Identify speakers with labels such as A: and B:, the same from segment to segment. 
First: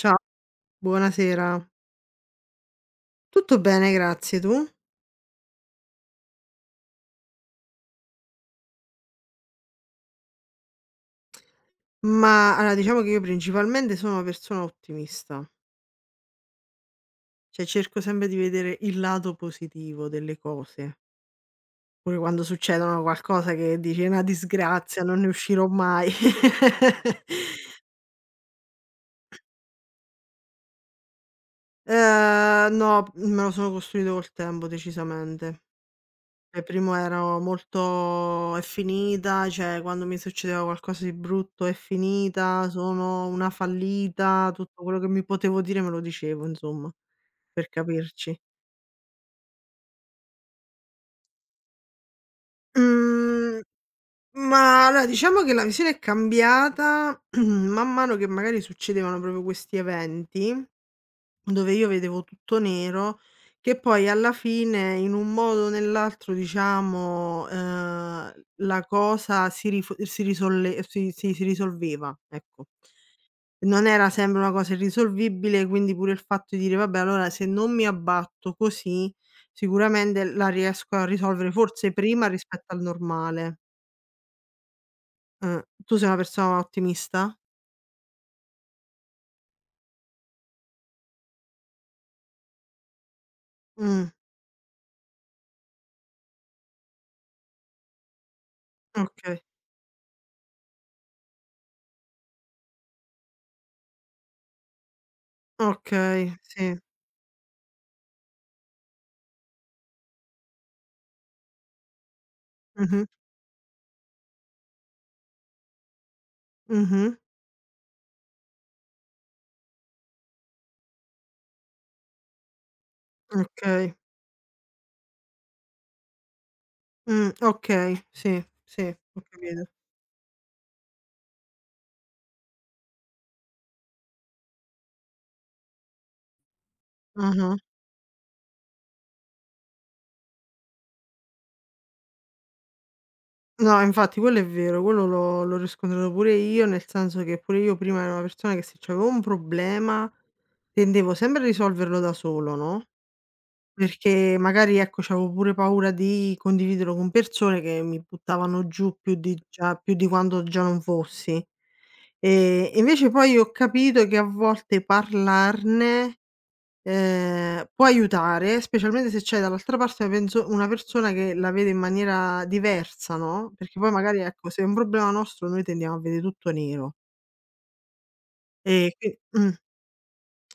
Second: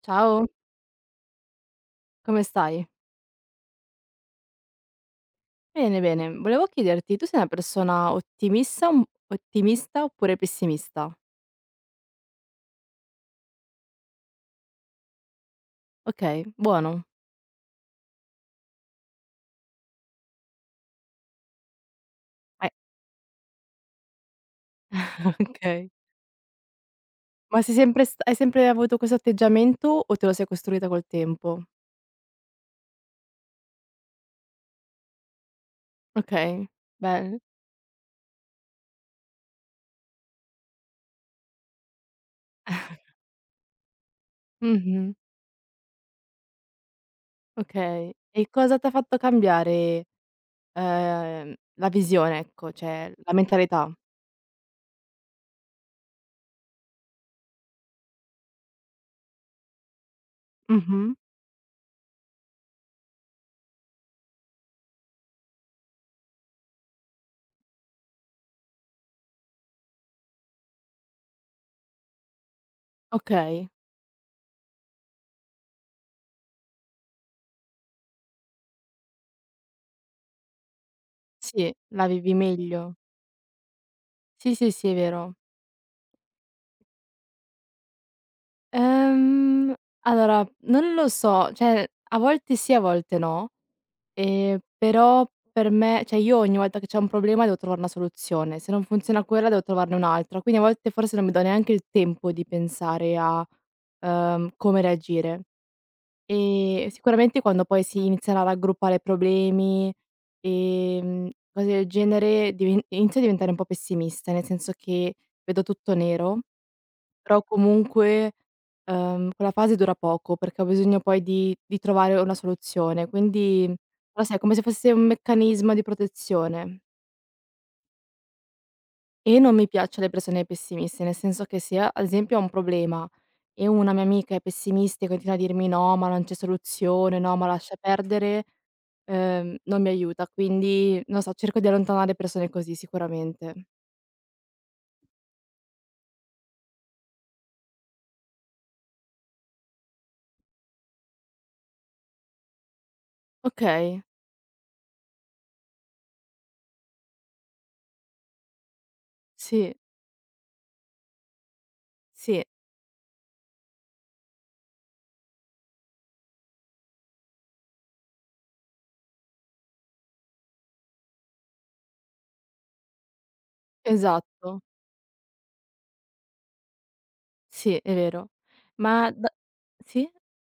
A: Ciao,
B: Ciao,
A: buonasera.
B: come stai?
A: Tutto bene, grazie, tu?
B: Bene, bene. Volevo chiederti, tu sei una persona ottimista, ottimista oppure pessimista?
A: Ma allora diciamo che io principalmente sono una persona ottimista,
B: Okay, buono.
A: cioè cerco sempre di vedere il lato positivo delle cose, pure quando
B: Eh.
A: succedono qualcosa che dici: "È una disgrazia, non ne uscirò
B: Okay.
A: mai."
B: Ma sei sempre st hai sempre avuto questo atteggiamento o te lo sei costruita col tempo?
A: No, me lo sono costruito col tempo decisamente. E
B: Okay,
A: primo ero
B: bene.
A: molto: "È finita", cioè quando mi succedeva qualcosa di brutto: "È finita, sono una fallita", tutto quello che
B: Mh-mh,
A: mi potevo dire me lo dicevo insomma, per
B: okay.
A: capirci.
B: E cosa t'ha fatto cambiare, ehm, la visione, ecco, cioè la
A: Mhmm,
B: mentalità?
A: ma allora diciamo che la visione è cambiata man mano che magari succedevano proprio questi eventi.
B: Mh-mh.
A: Dove io vedevo tutto nero, che poi alla fine in un modo o nell'altro diciamo, la cosa si rifo si risolle si si si risolveva, ecco.
B: Okay,
A: Non era sempre una cosa irrisolvibile, quindi pure il fatto di dire: "Vabbè allora se non mi abbatto così, sicuramente la riesco a risolvere
B: sì,
A: forse
B: la
A: prima
B: vivi
A: rispetto al
B: meglio.
A: normale."
B: Sì, sì, sì, è vero.
A: Tu sei una persona ottimista?
B: Ehm, allora non lo so, cioè a volte sì, a volte no,
A: Mh,
B: però per me cioè io ogni volta che c'è un problema devo trovare una soluzione, se non funziona
A: okay,
B: quella devo trovarne un'altra, quindi a volte forse non mi do neanche il tempo di pensare a, come reagire.
A: okay, sì.
B: E sicuramente quando poi si iniziano a raggruppare problemi, cose del genere diven
A: Mh-mh,
B: inizio a diventare un po' pessimista, nel senso che vedo tutto nero.
A: mh-mh,
B: Però comunque, quella fase dura poco, perché ho bisogno poi di trovare una soluzione. Quindi
A: okay.
B: però sai, è come se fosse un meccanismo di protezione,
A: Okay, sì, sì, ho
B: e non mi
A: capito.
B: piacciono le persone pessimiste, nel senso che se a ad esempio ho un problema e una mia amica è pessimista e continua a dirmi: "No, ma non c'è soluzione, no, ma
A: Mh-mh.
B: lascia perdere", non mi aiuta. Quindi, non so, cerco di allontanare persone così sicuramente.
A: No, infatti quello è vero, quello l'ho riscontrato pure io, nel senso che pure io prima ero una persona che se c'avevo un problema tendevo sempre a risolverlo da solo, no,
B: Okay,
A: perché magari, ecco, c'avevo pure paura di condividerlo con persone che mi buttavano giù
B: sì,
A: più di quanto già non fossi.
B: sì,
A: Invece poi ho capito che a volte parlarne, può aiutare, specialmente se c'è dall'altra parte una penso una persona che la vede in maniera diversa, no, perché poi magari, ecco,
B: esatto.
A: se è un problema nostro noi tendiamo a vede tutto nero.
B: Sì, è vero.
A: E qui
B: Ma da
A: mh.
B: Sì?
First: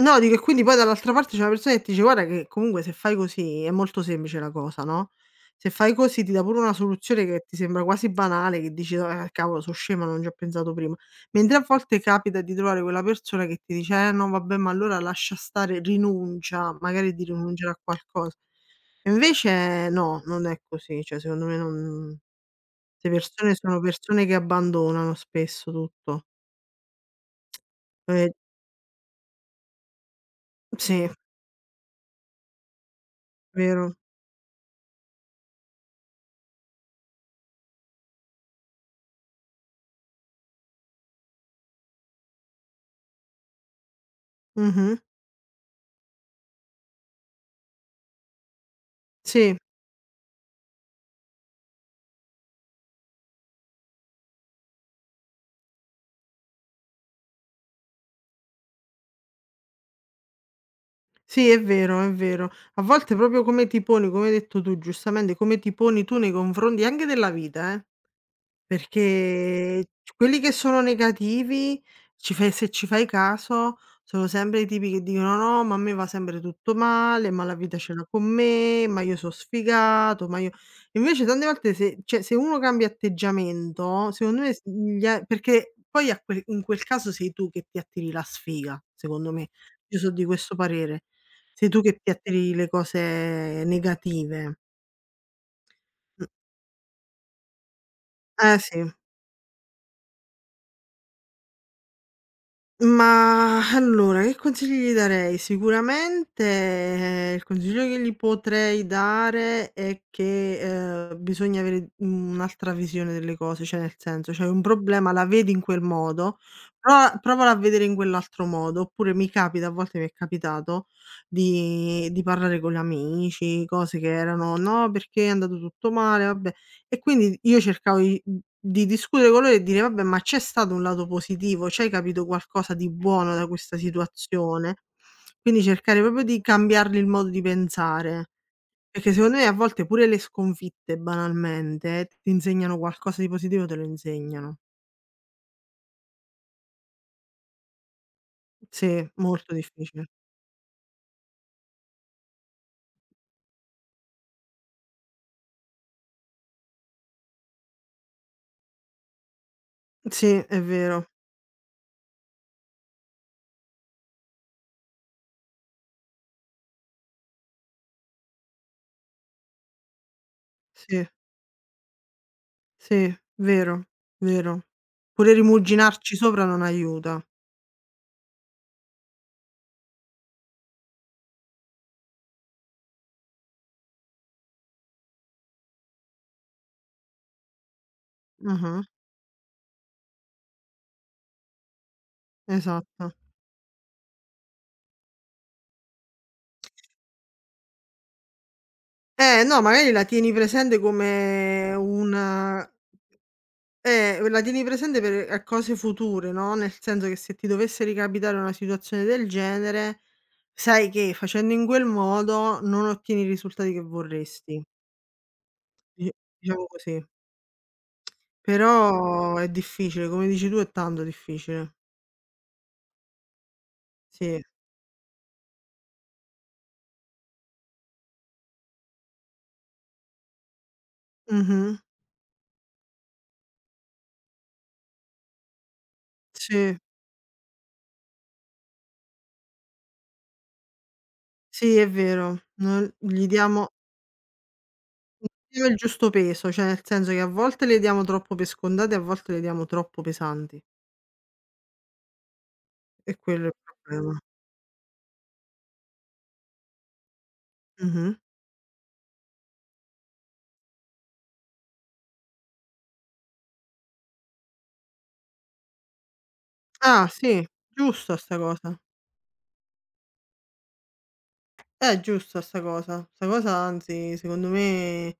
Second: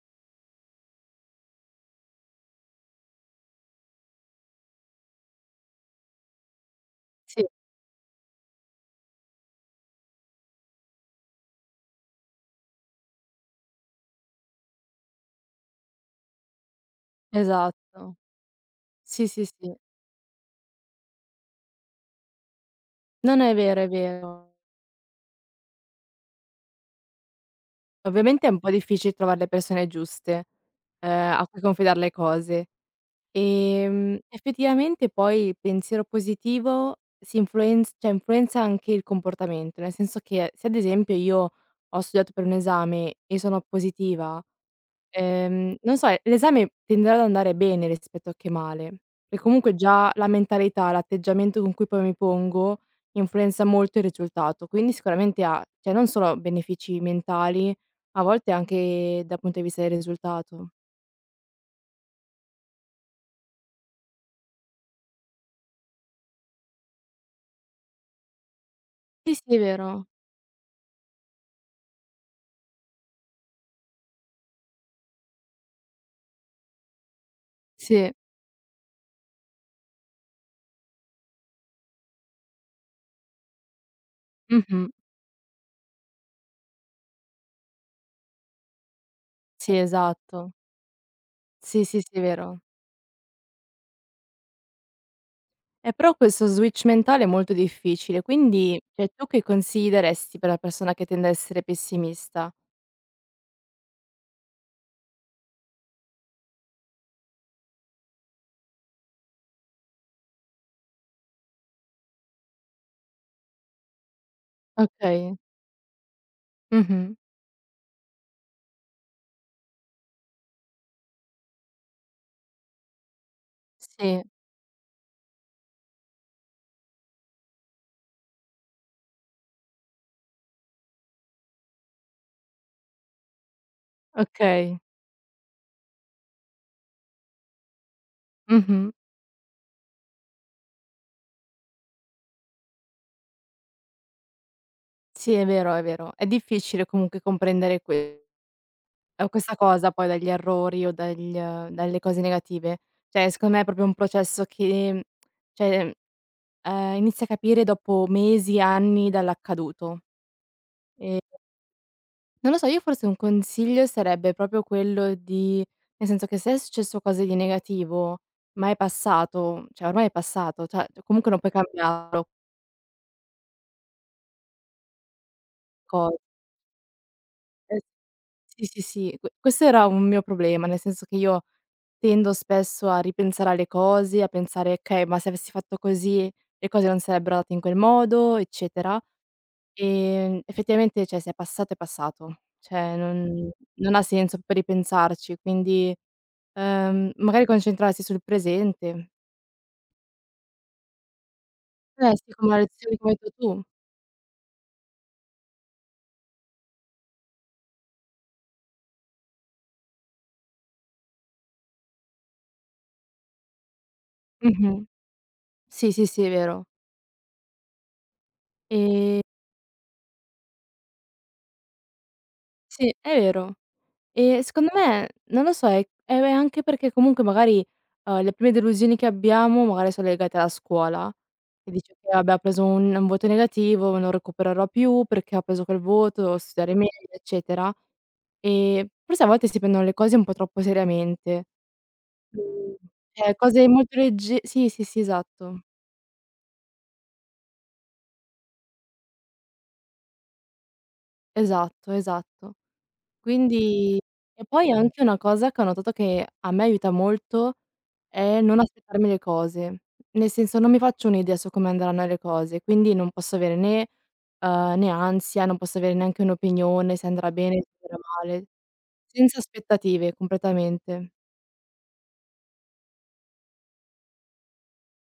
A: No, dico e quindi poi dall'altra parte c'è una persona che ti dice: "Guarda che comunque se fai così è molto semplice la cosa, no, se fai così ti dà pure una soluzione che
B: Sì,
A: ti sembra quasi banale, che dici: "Ah cavolo so scema, non ci ho pensato prima". Mentre a volte capita di trovare quella persona che ti dice: "Eh no vabbè, ma allora lascia stare, rinuncia", magari di rinunciare a
B: esatto.
A: qualcosa. E
B: Sì, sì, sì.
A: invece no, non è così, cioè secondo me non le
B: No, no,
A: persone
B: è
A: sono
B: vero, è
A: persone che
B: vero.
A: abbandonano spesso tutto. Ehm
B: Ovviamente è un po' difficile trovar le persone giuste,
A: sì,
B: a cui confidar le cose.
A: vero.
B: Effettivamente poi il pensiero positivo influenza anche il comportamento, nel senso che se ad esempio io ho studiato per un esame e sono positiva.
A: Mh-mh.
B: Non so, l'esame tenderà ad andare bene rispetto a che male, e
A: Sì.
B: comunque già la mentalità, l'atteggiamento con cui poi mi pongo influenza molto il risultato, quindi sicuramente ha cioè non solo benefici mentali, a volte anche dal punto di vista del risultato.
A: Sì, è vero, è vero. A volte proprio come ti poni, come hai detto tu giustamente, come ti poni tu nei confronti anche della vita, eh.
B: Sì, sì, è
A: Perché
B: vero.
A: c quelli che sono negativi, ci fai se ci fai caso, sono sempre i tipi che dicono: "No, ma a me va sempre tutto male, ma la vita ce l'ha
B: Sì,
A: con me, ma io so' sfigato, ma io", invece tante volte se cioè, se uno cambia atteggiamento, secondo me s
B: mh-mh.
A: gli a perché poi a que in quel caso sei tu che ti attiri la sfiga, secondo me.
B: Sì,
A: Io so' di
B: esatto.
A: questo parere. Sei tu
B: Sì,
A: che
B: sì,
A: ti
B: sì, è
A: attiri
B: vero.
A: le cose negative.
B: Però
A: Mh.
B: questo switch mentale è molto difficile, quindi
A: Sì.
B: cioè tu che consigli daresti per la persona che tende a essere pessimista?
A: Ma allora, che consigli gli darei? Sicuramente, il consiglio che gli potrei dare è che, bisogna avere un'altra visione delle cose, cioè nel senso, c'hai un problema, la
B: Okay.
A: vedi in quel modo,
B: Mh-mh.
A: provala a vedere in quell'altro modo, oppure mi capita, a volte mi è capitato di parlare con gli amici, cose che
B: Sì.
A: erano: "No, perché è andato tutto male, vabbè". E quindi io cercavo di discutere con loro e dire: "Vabbè, ma c'è stato un lato positivo? C'hai capito qualcosa di buono da questa situazione?"
B: Okay.
A: Quindi cercare proprio di cambiargli il modo di pensare,
B: Mh-mh.
A: perché secondo me a volte pure le sconfitte banalmente, ti insegnano qualcosa di positivo, te lo insegnano.
B: Sì, è vero, è vero. È difficile comunque comprendere
A: Sì, molto
B: questa cosa poi
A: difficile.
B: dagli errori o dagl dalle cose negative. Cioè, secondo me è proprio un processo che cioè, inizi a capire dopo mesi, anni dall'accaduto.
A: Sì, è vero.
B: Ehm, non lo so, io forse un consiglio sarebbe proprio quello di nel senso che se è successo cose di negativo, ma è passato, cioè ormai è passato, cioè
A: Sì,
B: comunque non puoi cambiarlo
A: sì, vero, vero. Pure
B: co
A: rimuginarci sopra non aiuta.
B: Sì, sì, sì, questo era un mio problema, nel senso che io tendo spesso a ripensare alle cose, a pensare: "Okay, ma se avessi fatto così le cose non sarebbero andate in quel modo",
A: Mh-mh,
B: eccetera. Effettivamente, cioè, se è passato è passato, cioè
A: esatto.
B: non non ha senso poi ripensarci, quindi, magari concentrarsi sul presente.
A: No, magari la tieni presente come
B: Eh sì, come la
A: una,
B: lezione che mi hai detto tu.
A: la tieni presente per a cose future, no, nel senso che se ti dovesse ricapitare una situazione del genere, sai che facendo in quel modo non ottieni i risultati che vorresti,
B: Mh-mh. Sì, sì,
A: di
B: sì, è vero.
A: diciamo così.
B: Ehm,
A: Però è difficile, come dici tu è tanto difficile.
B: sì, è vero.
A: Sì.
B: E secondo me, non lo so, è anche perché comunque magari, le prime delusioni che abbiamo magari sono legate alla scuola, che
A: Mh-mh.
B: dice che: "Vabbè, ho preso un voto negativo, non recupererò più perché ho preso quel voto, devo studiare
A: Sì.
B: meglio", eccetera. E forse a volte si prendono le cose un po' troppo seriamente.
A: Sì, è vero.
B: Mhmm,
A: Non gli
B: cioè cose
A: diamo
B: molto legge sì, sì, sì, esatto.
A: diamo il giusto peso, cioè nel senso che a volte le diamo troppo per scontate, a volte le diamo troppo pesanti.
B: Esatto, esatto.
A: È quello il
B: Quindi
A: problema.
B: e poi anche una cosa che ho notato che a me aiuta molto
A: Mh-mh.
B: è non aspettarmi le cose. Nel senso, non mi faccio un'idea su come andranno le cose, quindi non posso avere né né ansia, non posso avere neanche un'opinione
A: Ah
B: se andrà
A: sì,
B: bene, se andrà
A: giusta sta
B: male.
A: cosa.
B: Senza aspettative, completamente.
A: È giusta sta cosa. Sta cosa anzi secondo me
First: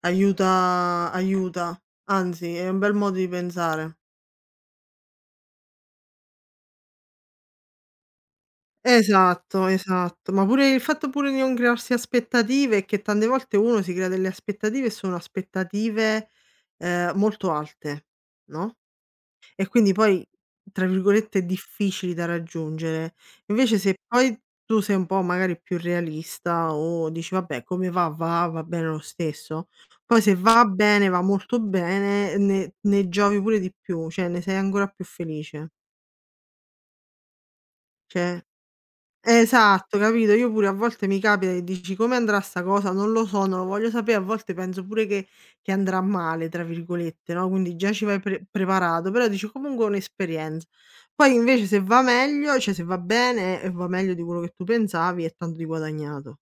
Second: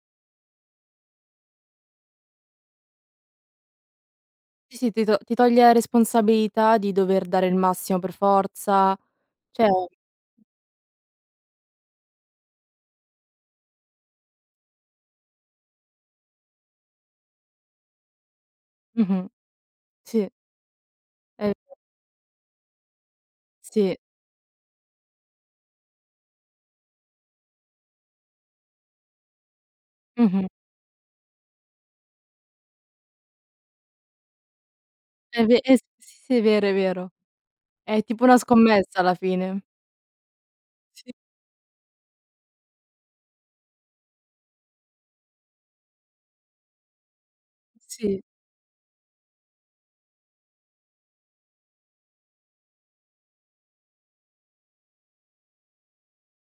A: aiuta aiuta, anzi è un bel modo di pensare.
B: Sì, sì, ti toglie la responsabilità di dover dare il massimo per forza,
A: Esatto,
B: cioè
A: esatto, ma pure il fatto pure di non crearsi aspettative, che tante volte uno si crea delle aspettative e sono aspettative, molto alte, no?
B: mh-mh,
A: E quindi poi,
B: sì,
A: tra virgolette,
B: è ve
A: "difficili" da raggiungere. Invece se
B: sì,
A: poi tu sei un po' magari più realista o dici: "Vabbè, come va, va, va bene lo stesso", poi se
B: mh-mh,
A: va bene, va molto bene, ne giovi pure di più, cioè ne sei ancora più
B: è ve
A: felice.
B: es sì, sì, è vero, è vero. È tipo una
A: Cioè,
B: scommessa alla fine.
A: esatto, capito? Io pure a volte
B: Sì,
A: mi capita che dici: "Come andrà 'sta cosa? Non lo so, non lo voglio sapere." A volte penso pure che andrà "male" tra virgolette, no, quindi già ci vai
B: sì.
A: preparato, però dici: "Comunque è un'esperienza." Poi invece se va meglio, cioè se va bene e va meglio di quello che tu pensavi, è tanto di guadagnato.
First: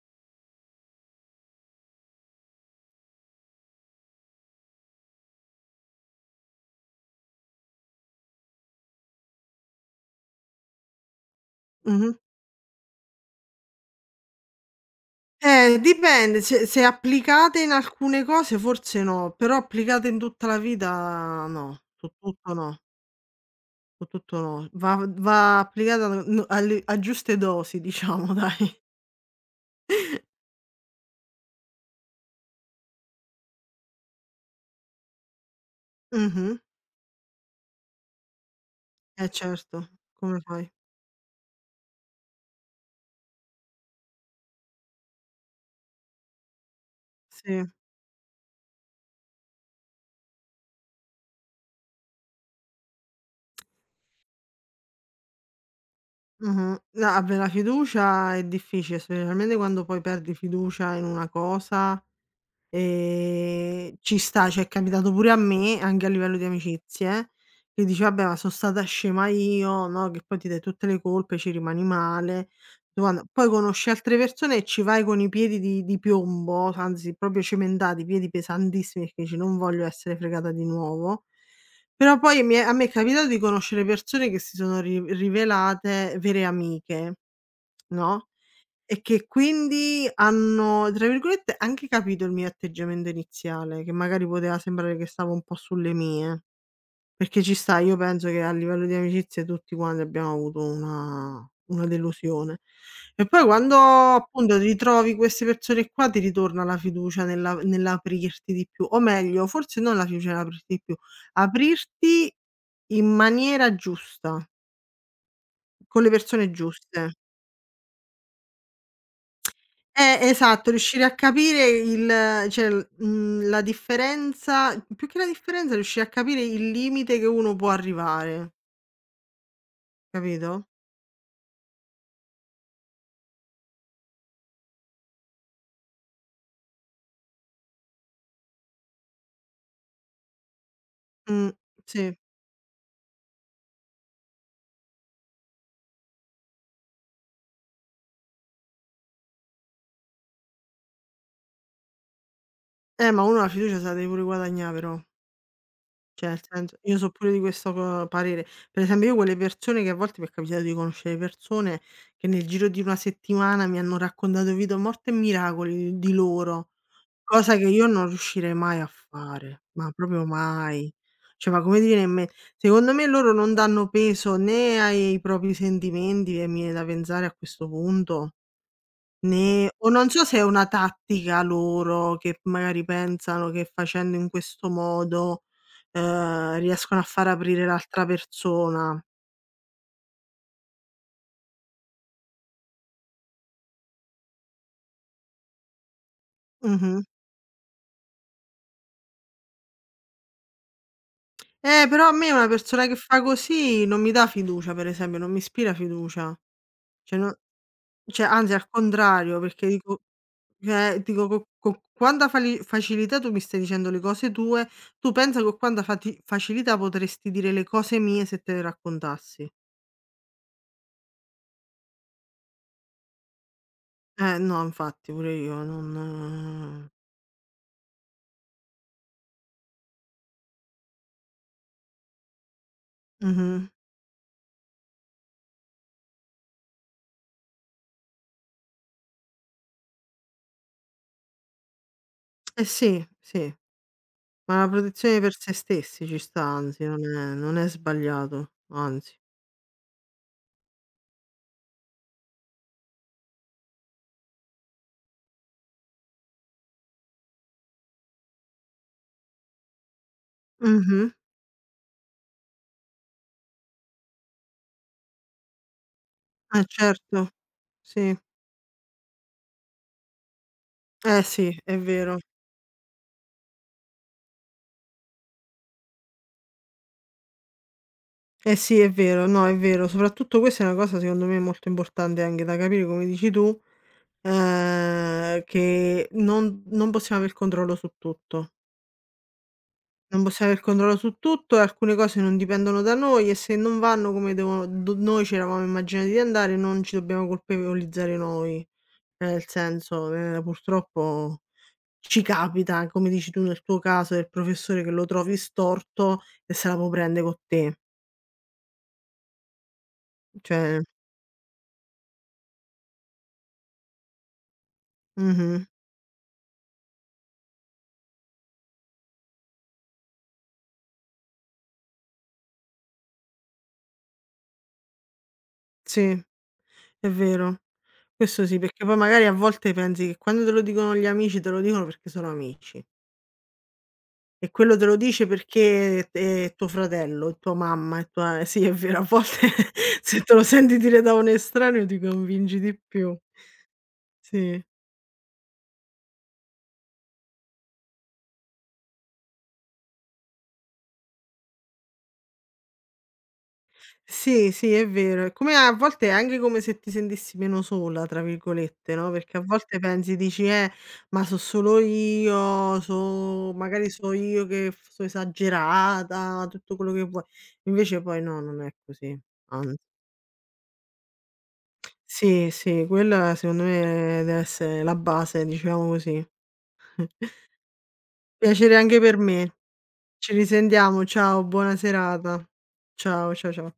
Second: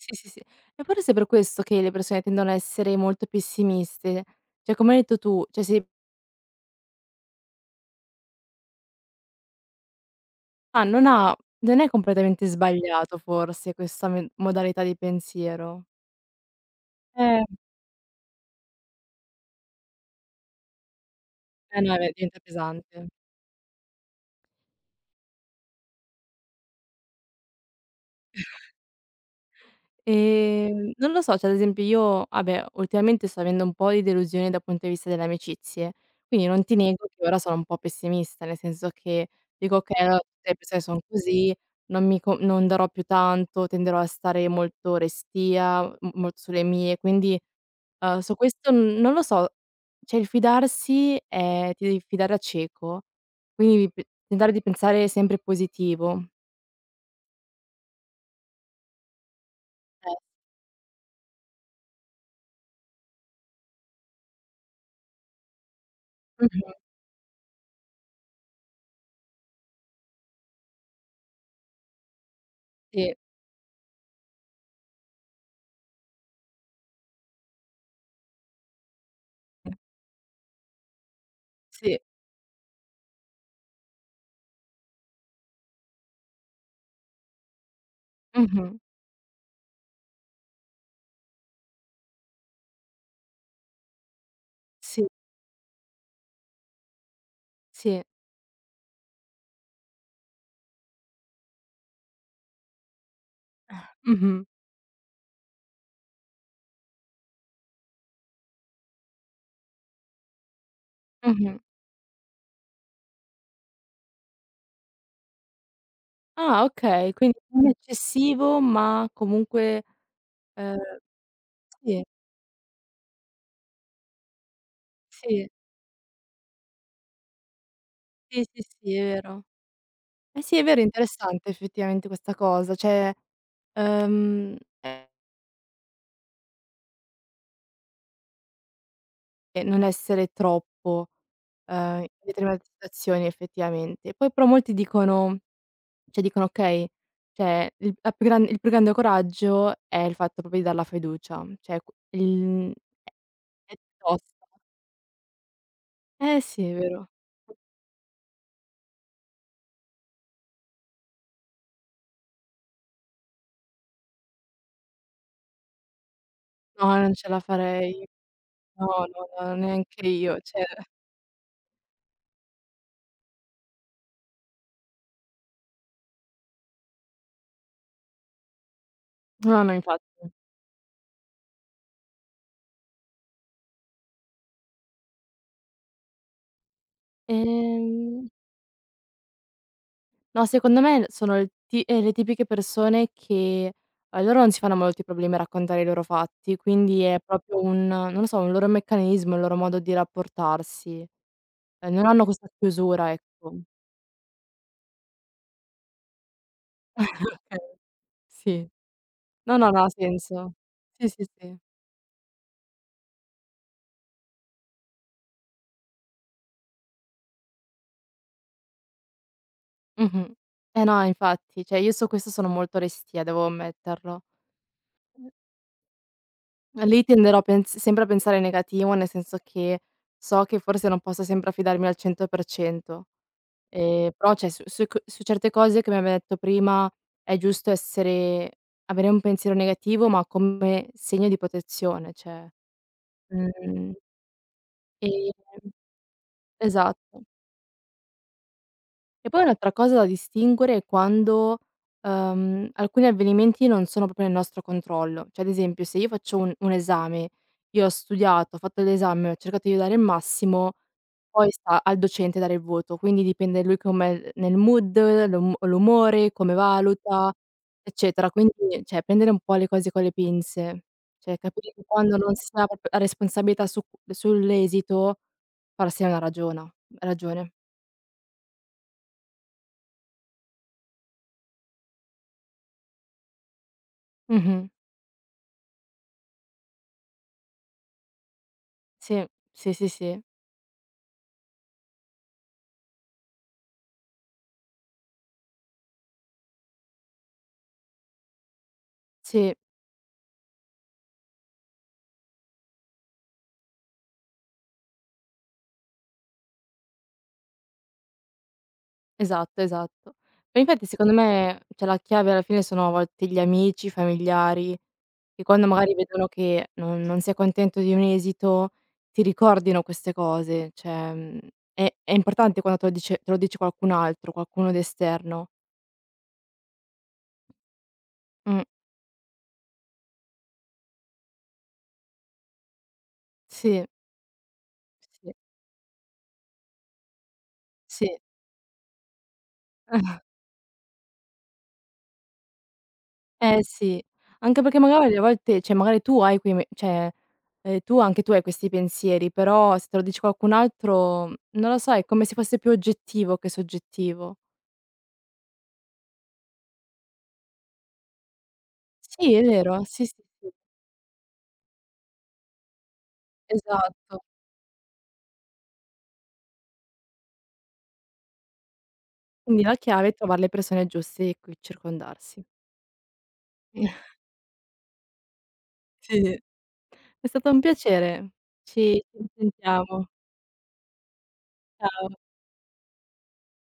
B: Sì, sì, sì. E forse è per questo che le persone tendono a essere molto pessimiste. Cioè, come hai detto tu, cioè se ah, non è
A: Mh-mh.
B: completamente sbagliato forse questa me modalità di pensiero.
A: Dipende, se
B: Eh.
A: applicate in alcune cose forse no, però applicate in tutta la vita
B: Eh
A: no,
B: no,
A: su
B: diventa
A: tutto no.
B: pesante.
A: Su tutto no, va applicata n alle a giuste dosi diciamo dai.
B: Non lo so, cioè ad esempio io vabbè, ultimamente sto avendo un po' di delusione dal punto di vista delle amicizie, quindi
A: Mh-mh.
B: non ti nego che ora sono un po' pessimista, nel senso
A: Eh
B: che dico:
A: certo,
B: "Okay, allora
A: come
B: tutte le
A: fai?
B: persone son così, non mi co non darò più tanto, tenderò a stare molto restia, m molto sulle mie". Quindi,
A: Sì,
B: su questo n non lo so, cioè il fidarsi è ti devi fidare a cieco, quindi p tentare di pensare sempre positivo.
A: mh-mh. No, vabbè la fiducia è difficile, specialmente quando poi
B: Eh.
A: perdi fiducia in una cosa. Ci sta, cioè è capitato pure a me, anche a livello di
B: Mh-mh.
A: amicizie, che dici: "Vabbè, ma son stata scema io", no, che poi ti dai tutte le colpe, ci rimani male.
B: Sì.
A: Poi conosci altre persone e ci vai con i piedi di piombo, anzi proprio cementati, piedi pesantissimi, perché dici: "Non voglio essere fregata di nuovo".
B: Sì.
A: Però poi mi è a me è capitato di conoscere persone che si sono ri rivelate vere amiche, no?
B: Mh-mh.
A: E che quindi hanno, tra virgolette, anche capito il mio atteggiamento iniziale, che magari poteva sembrare che
B: Sì,
A: stavo un po' sulle mie. Perché ci sta, io
B: sì.
A: penso che a livello di amicizie tutti quanti abbiamo avuto una delusione. E poi quando
B: Mh-mh,
A: appunto ritrovi queste persone qua ti ritorna la fiducia nella nell'aprirti di più, o meglio, forse non la fiducia nell'aprirti di più,
B: mh-mh.
A: aprirti in maniera giusta, con le persone
B: Ah,
A: giuste.
B: okay, quindi non eccessivo, ma comunque
A: Esatto,
B: ehm,
A: riuscire a capire
B: sì,
A: il cioè, la differenza, più che la
B: sì,
A: differenza riuscire a capire il limite che uno può
B: sì,
A: arrivare,
B: sì, sì, è vero. Eh sì, è
A: capito?
B: vero, è interessante effettivamente questa cosa, cioè, ehm, e non essere troppo,
A: Mh, sì.
B: in determinate situazioni effettivamente. Poi però molti dicono: "Okay, cioè il più grande coraggio è il fatto proprio di dar la fiducia", cioè
A: Ma uno la
B: è è
A: fiducia se la deve pure
B: tosta.
A: guadagnà però. Cioè nel
B: Eh sì, è
A: senso io
B: vero.
A: so pure di questo co parere. Per esempio io quelle persone che a volte mi è capitato di conoscere persone che nel giro di una settimana mi hanno raccontato vita, morte e miracoli di loro.
B: No, non ce la
A: Cosa che io
B: farei.
A: non riuscirei mai
B: No,
A: a
B: no, no,
A: fare, ma
B: neanche
A: proprio
B: io, cioè
A: mai. Cioè, ma come ti viene in me secondo me loro non danno peso né ai propri sentimenti, e mi viene da pensare a questo punto,
B: no,
A: né
B: no,
A: o
B: infatti.
A: non so se è una tattica loro che magari pensano che facendo in questo modo, riescono a far aprire l'altra
B: Ehm,
A: persona.
B: no, secondo me sono il ti le tipiche persone che a loro non si fanno molti problemi a raccontare i loro fatti,
A: Mh-mh.
B: quindi è proprio un non lo so, un loro meccanismo, il loro modo di rapportarsi. Non
A: Però a
B: hanno
A: me una
B: questa
A: persona che
B: chiusura,
A: fa
B: ecco.
A: così non mi dà fiducia, per esempio, non mi ispira fiducia. Cioè no,
B: Okay,
A: cioè anzi al
B: sì.
A: contrario,
B: No,
A: perché
B: no, no, ha
A: dico.
B: senso.
A: Cioè,
B: Sì, sì,
A: dico co
B: sì.
A: co quanta fali facilità tu mi stai dicendo le cose tue, tu pensa con quanta fati facilità potresti dire le cose mie se te le raccontassi.
B: Mh-mh. Eh no, infatti, cioè io su questo sono molto restia, devo ammetterlo.
A: No, infatti pure io non,
B: Lì tenderò a pens sempre a pensare in negativo, nel senso che so che forse non posso sempre affidarmi al 100%,
A: mh-mh.
B: però cioè su certe cose che mi aveva detto prima è giusto essere avere un pensiero negativo, ma come segno di protezione, cioè,
A: Eh sì, sì,
B: mhmm,
A: ma la protezione per se
B: ehm
A: stessi ci sta, anzi non
B: esatto.
A: è non è sbagliato, anzi.
B: E poi un'altra cosa da distinguere è quando, alcuni avvenimenti non sono proprio nel nostro controllo. Cioè, ad esempio, se io faccio un esame, io ho studiato, ho fatto l'esame, ho cercato di dare il massimo,
A: Mh-mh.
B: poi sta al docente dare il voto. Quindi dipende lui com'è nel mood, l'umore, come
A: Eh certo.
B: valuta,
A: Sì.
B: eccetera. Quindi, cioè, prendere un po' le cose con le pinze.
A: Eh
B: Cioè,
A: sì,
B: capire
A: è
B: che quando
A: vero.
B: non si ha proprio la responsabilità su sull'esito, farsene una ragiona ragione.
A: Eh sì, è vero, no, è vero. Soprattutto questa è una cosa secondo me molto importante anche da capire, come dici tu.
B: Mh-mh.
A: Che non possiamo aver controllo su tutto.
B: Sì, sì, sì, sì.
A: Non possiamo aver controllo su tutto e alcune cose non dipendono da noi e se non vanno come devono do noi ci eravamo immaginati di andare, non ci dobbiamo colpevolizzare noi. Cioè nel
B: Sì,
A: senso, purtroppo ci capita, come dici tu nel tuo caso del professore che lo trovi storto e se la può prende co' te.
B: esatto, esatto. Ma
A: Cioè,
B: infatti secondo me, cioè la chiave alla fine sono a volte gli amici, i familiari, che
A: mh-mh,
B: quando magari vedono che non sei contento di un esito, ti ricordino queste cose. Cioè, è importante quando te lo dice qualcun altro, qualcuno d'esterno.
A: sì, è vero. Questo sì,
B: Mh,
A: perché poi magari a volte pensi che quando te lo dicono gli amici, te lo dicono perché sono amici.
B: sì,
A: E quello te lo dice
B: sì,
A: perché è tuo fratello, è tua mamma, è
B: sì.
A: tua sì è vero, a volte se te lo senti dire da un estraneo ti convinci di più.
B: Eh sì, anche
A: Sì.
B: perché magari a volte cioè magari tu hai quei me cioè, tu anche tu hai questi pensieri, però se te lo dice qualcun altro, non lo so, è come se fosse più oggettivo che soggettivo.
A: Sì, sì, è vero. È come a volte è anche come se ti sentissi "meno sola" tra virgolette, no,
B: Sì,
A: perché a
B: è
A: volte
B: vero, sì, sì,
A: pensi, dici:
B: sì,
A: Ma so solo io, magari so
B: esatto.
A: io che f so esagerata", tutto quello che vuoi. Invece poi no, non è così,
B: Quindi
A: anzi.
B: la chiave è trovare le persone giuste di cui circondarsi.
A: Sì, sì, quella secondo me deve essere la base, diciamo
B: Sì.
A: così.
B: È stato un piacere.
A: Piacere anche
B: Ci
A: per
B: ci
A: me.
B: risentiamo.
A: Ci risentiamo, ciao, buona
B: Ciao.
A: serata. Ciao, cia cia